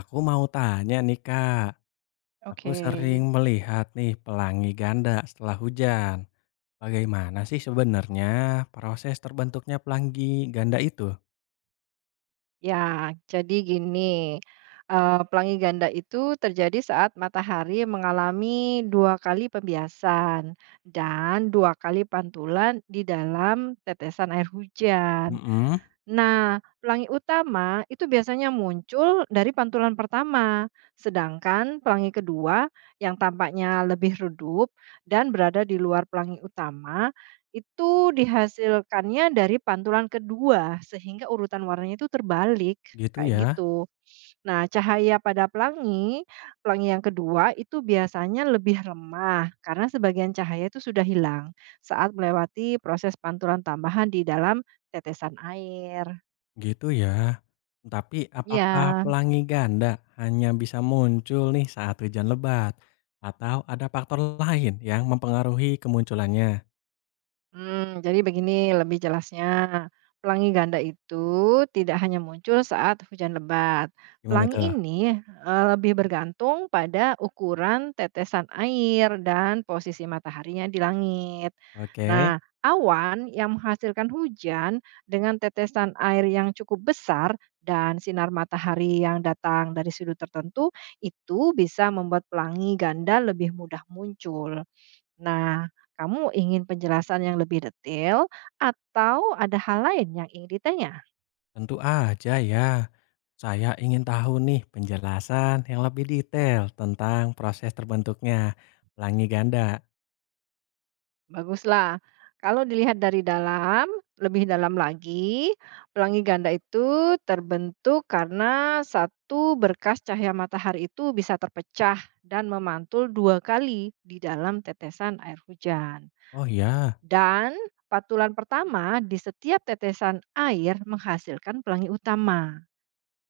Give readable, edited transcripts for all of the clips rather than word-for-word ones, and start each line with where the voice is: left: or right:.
left: Aku mau tanya nih Kak, aku
right: Oke,
left: sering melihat nih pelangi ganda setelah hujan. Bagaimana sih sebenarnya proses terbentuknya pelangi ganda itu?
right: ya, jadi gini, pelangi ganda itu terjadi saat matahari mengalami 2 kali pembiasan dan 2 kali pantulan di dalam tetesan air hujan.
left: Mm-mm.
right: Nah, pelangi utama itu biasanya muncul dari pantulan pertama, sedangkan pelangi kedua yang tampaknya lebih redup dan berada di luar pelangi utama itu dihasilkannya dari pantulan kedua sehingga urutan warnanya itu terbalik
left: Gitu
right: kayak
left: ya,
right: gitu. Nah, cahaya pada pelangi yang kedua itu biasanya lebih lemah karena sebagian cahaya itu sudah hilang saat melewati proses pantulan tambahan di dalam tetesan air.
left: gitu ya. Tapi apakah
right: Ya.
left: pelangi ganda hanya bisa muncul nih saat hujan lebat? Atau ada faktor lain yang mempengaruhi kemunculannya?
right: Jadi begini, lebih jelasnya, pelangi ganda itu tidak hanya muncul saat hujan lebat.
left: Gimana
right: Pelangi
left: tuh?
right: ini, lebih bergantung pada ukuran tetesan air dan posisi mataharinya di langit.
left: Oke.
right: Nah, awan yang menghasilkan hujan dengan tetesan air yang cukup besar dan sinar matahari yang datang dari sudut tertentu, itu bisa membuat pelangi ganda lebih mudah muncul. Nah, kamu ingin penjelasan yang lebih detail atau ada hal lain yang ingin ditanya?
left: Tentu aja ya. Saya ingin tahu nih penjelasan yang lebih detail tentang proses terbentuknya pelangi ganda.
right: Baguslah. Kalau dilihat dari dalam, lebih dalam lagi, pelangi ganda itu terbentuk karena satu berkas cahaya matahari itu bisa terpecah dan memantul dua kali di dalam tetesan air hujan.
left: Oh iya,
right: Dan patulan pertama di setiap tetesan air menghasilkan pelangi utama.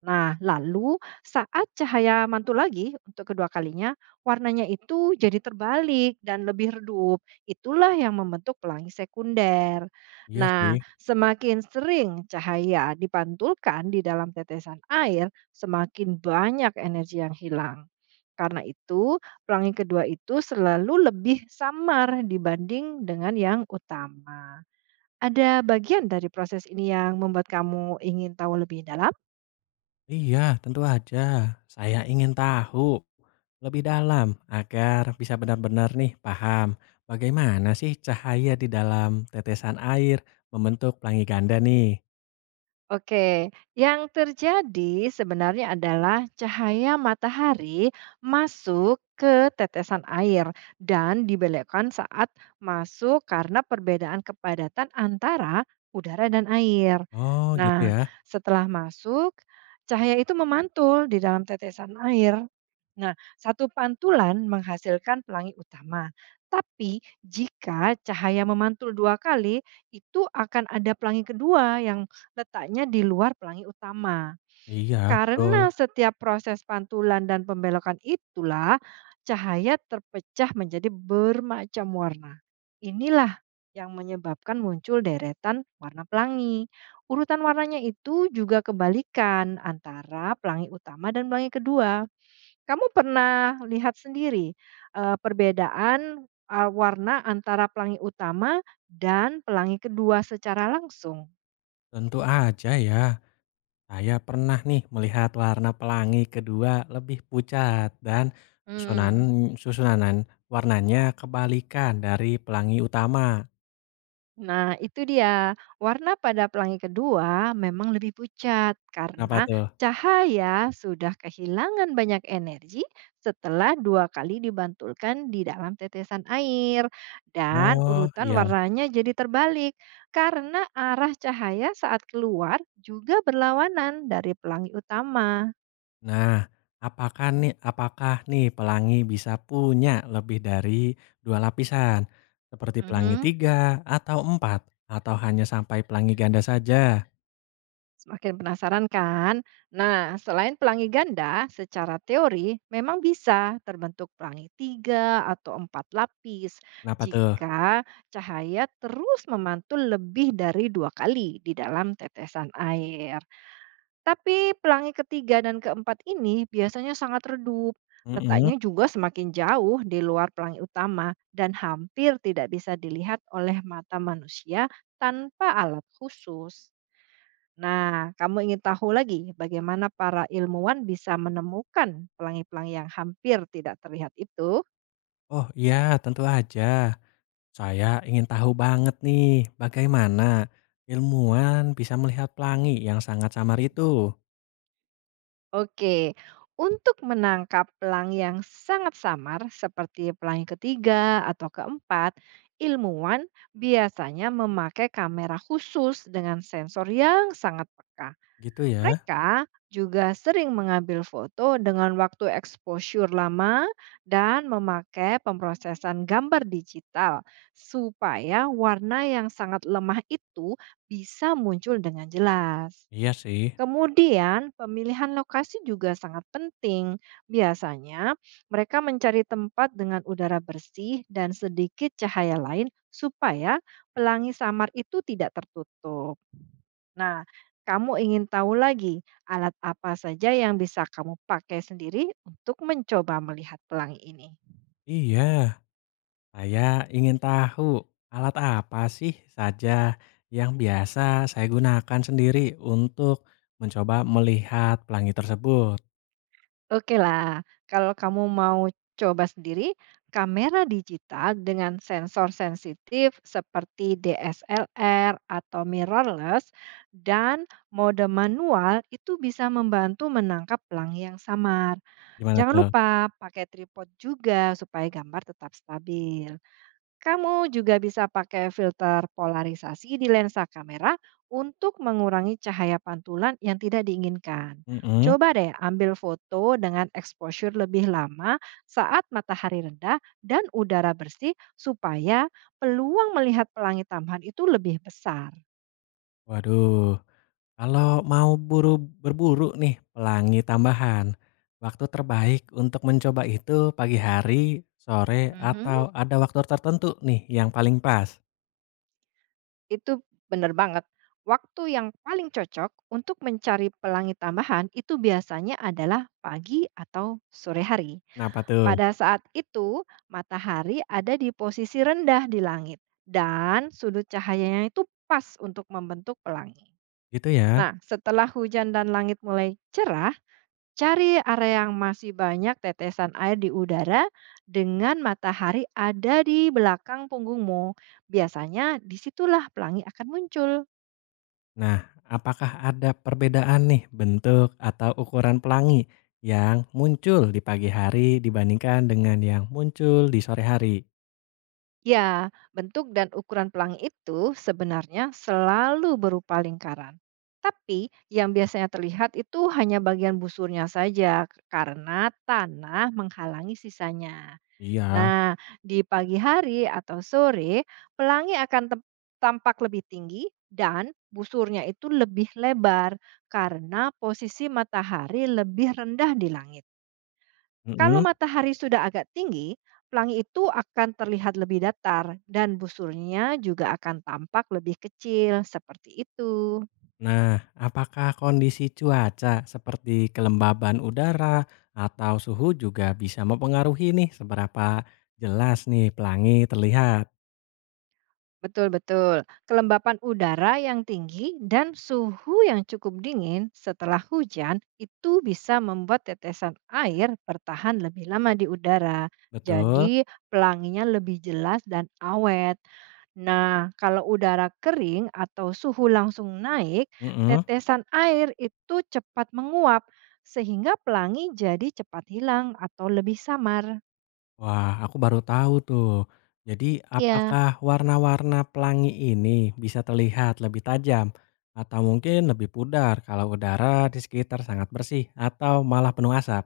right: Nah, lalu saat cahaya mantul lagi untuk kedua kalinya, warnanya itu jadi terbalik dan lebih redup. Itulah yang membentuk pelangi sekunder.
left: iya
right: Nah,
left: sih.
right: semakin sering cahaya dipantulkan di dalam tetesan air, semakin banyak energi yang hilang. Karena itu, pelangi kedua itu selalu lebih samar dibanding dengan yang utama. Ada bagian dari proses ini yang membuat kamu ingin tahu lebih dalam?
left: Iya, tentu aja. Saya ingin tahu lebih dalam agar bisa benar-benar nih paham bagaimana sih cahaya di dalam tetesan air membentuk pelangi ganda nih.
right: Oke, yang terjadi sebenarnya adalah cahaya matahari masuk ke tetesan air dan dibelokkan saat masuk karena perbedaan kepadatan antara udara dan air.
left: Oh gitu
right: Nah,
left: ya.
right: setelah masuk, cahaya itu memantul di dalam tetesan air. Nah, satu pantulan menghasilkan pelangi utama. Tapi jika cahaya memantul dua kali, itu akan ada pelangi kedua yang letaknya di luar pelangi utama.
left: Iya, betul.
right: Karena setiap proses pantulan dan pembelokan itulah cahaya terpecah menjadi bermacam warna. Inilah yang menyebabkan muncul deretan warna pelangi. Urutan warnanya itu juga kebalikan antara pelangi utama dan pelangi kedua. Kamu pernah lihat sendiri perbedaan, warna antara pelangi utama dan pelangi kedua secara langsung?
left: Tentu aja ya. Saya pernah nih melihat warna pelangi kedua lebih pucat dan susunan
right: Hmm.
left: susunanan warnanya kebalikan dari pelangi utama.
right: Nah, itu dia. Warna pada pelangi kedua memang lebih pucat
left: Kenapa
right: karena
left: tuh?
right: cahaya sudah kehilangan banyak energi setelah dua kali dibantulkan di dalam tetesan air. Dan
left: Oh,
right: urutan
left: iya.
right: warnanya jadi terbalik karena arah cahaya saat keluar juga berlawanan dari pelangi utama.
left: Nah, apakah nih pelangi bisa punya lebih dari dua lapisan? Seperti pelangi
right: Mhm.
left: tiga atau empat? Atau hanya sampai pelangi ganda saja?
right: Semakin penasaran, kan? Nah, selain pelangi ganda, secara teori memang bisa terbentuk pelangi tiga atau empat lapis
left: Kenapa tuh?
right: jika cahaya terus memantul lebih dari dua kali di dalam tetesan air. Tapi pelangi ketiga dan keempat ini biasanya sangat redup.
left: Mm-mm.
right: Letaknya juga semakin jauh di luar pelangi utama dan hampir tidak bisa dilihat oleh mata manusia tanpa alat khusus. Nah, kamu ingin tahu lagi bagaimana para ilmuwan bisa menemukan pelangi-pelangi yang hampir tidak terlihat itu?
left: Oh iya, tentu aja. Saya ingin tahu banget nih, bagaimana ilmuwan bisa melihat pelangi yang sangat samar itu?
right: Oke, untuk menangkap pelangi yang sangat samar seperti pelangi ketiga atau keempat, ilmuwan biasanya memakai kamera khusus dengan sensor yang sangat peka.
left: Gitu ya?
right: Mereka juga sering mengambil foto dengan waktu eksposur lama dan memakai pemrosesan gambar digital supaya warna yang sangat lemah itu bisa muncul dengan jelas.
left: Iya sih.
right: Kemudian, pemilihan lokasi juga sangat penting. Biasanya, mereka mencari tempat dengan udara bersih dan sedikit cahaya lain supaya pelangi samar itu tidak tertutup. Nah, kamu ingin tahu lagi alat apa saja yang bisa kamu pakai sendiri untuk mencoba melihat pelangi ini?
left: Iya, saya ingin tahu alat apa sih saja yang biasa saya gunakan sendiri untuk mencoba melihat pelangi tersebut.
right: Oke lah, kalau kamu mau coba sendiri, kamera digital dengan sensor sensitif seperti DSLR atau mirrorless dan mode manual itu bisa membantu menangkap pelangi yang samar.
left: Gimana
right: Jangan
left: tuh?
right: lupa pakai tripod juga supaya gambar tetap stabil. Kamu juga bisa pakai filter polarisasi di lensa kamera untuk mengurangi cahaya pantulan yang tidak diinginkan.
left: Mhm.
right: Coba deh ambil foto dengan exposure lebih lama saat matahari rendah dan udara bersih supaya peluang melihat pelangi tambahan itu lebih besar.
left: Waduh. Kalau mau berburu nih pelangi tambahan, waktu terbaik untuk mencoba itu pagi hari, sore,
right: Mhm.
left: atau ada waktu tertentu nih yang paling pas?
right: Itu benar banget. Waktu yang paling cocok untuk mencari pelangi tambahan itu biasanya adalah pagi atau sore hari.
left: Kenapa tuh?
right: Pada saat itu, matahari ada di posisi rendah di langit dan sudut cahayanya itu pas untuk membentuk pelangi.
left: Gitu ya.
right: Nah, setelah hujan dan langit mulai cerah, cari area yang masih banyak tetesan air di udara dengan matahari ada di belakang punggungmu. Biasanya disitulah pelangi akan muncul.
left: Nah, apakah ada perbedaan nih bentuk atau ukuran pelangi yang muncul di pagi hari dibandingkan dengan yang muncul di sore hari?
right: Ya, bentuk dan ukuran pelangi itu sebenarnya selalu berupa lingkaran. Tapi yang biasanya terlihat itu hanya bagian busurnya saja karena tanah menghalangi sisanya.
left: Iya.
right: Nah, di pagi hari atau sore, pelangi akan tampak lebih tinggi dan busurnya itu lebih lebar karena posisi matahari lebih rendah di langit. Kalau
left: Mhm.
right: matahari sudah agak tinggi, pelangi itu akan terlihat lebih datar dan busurnya juga akan tampak lebih kecil, seperti itu.
left: Nah, apakah kondisi cuaca seperti kelembaban udara atau suhu juga bisa mempengaruhi nih seberapa jelas nih pelangi terlihat?
right: Betul, betul. Kelembapan udara yang tinggi dan suhu yang cukup dingin setelah hujan itu bisa membuat tetesan air bertahan lebih lama di udara.
left: Betul?
right: Jadi, pelanginya lebih jelas dan awet. Nah, kalau udara kering atau suhu langsung naik,
left: Mm-mm.
right: tetesan air itu cepat menguap, sehingga pelangi jadi cepat hilang atau lebih samar.
left: Wah, aku baru tahu tuh. Jadi,
right: Ya,
left: apakah warna-warna pelangi ini bisa terlihat lebih tajam atau mungkin lebih pudar kalau udara di sekitar sangat bersih atau malah penuh asap?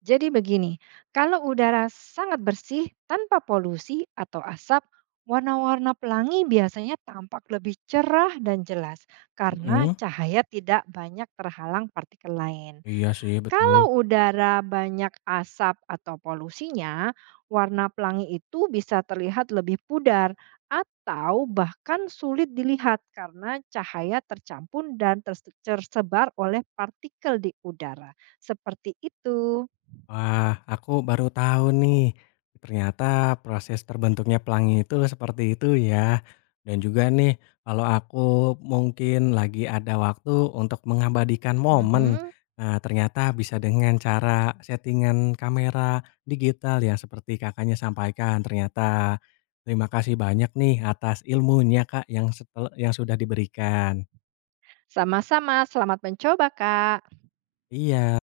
right: jadi begini, kalau udara sangat bersih tanpa polusi atau asap, warna-warna pelangi biasanya tampak lebih cerah dan jelas karena
left: Mm-mm.
right: cahaya tidak banyak terhalang partikel lain.
left: Iya sih, betul.
right: Kalau udara banyak asap atau polusinya, warna pelangi itu bisa terlihat lebih pudar atau bahkan sulit dilihat karena cahaya tercampur dan tersebar oleh partikel di udara. Seperti itu.
left: Wah, aku baru tahu nih. Ternyata proses terbentuknya pelangi itu seperti itu ya. Dan juga nih, kalau aku mungkin lagi ada waktu untuk mengabadikan momen,
right: Mhm.
left: nah ternyata bisa dengan cara settingan kamera digital yang seperti kakaknya sampaikan. Ternyata terima kasih banyak nih atas ilmunya kak yang sudah diberikan.
right: Sama-sama, selamat mencoba, Kak.
left: Iya.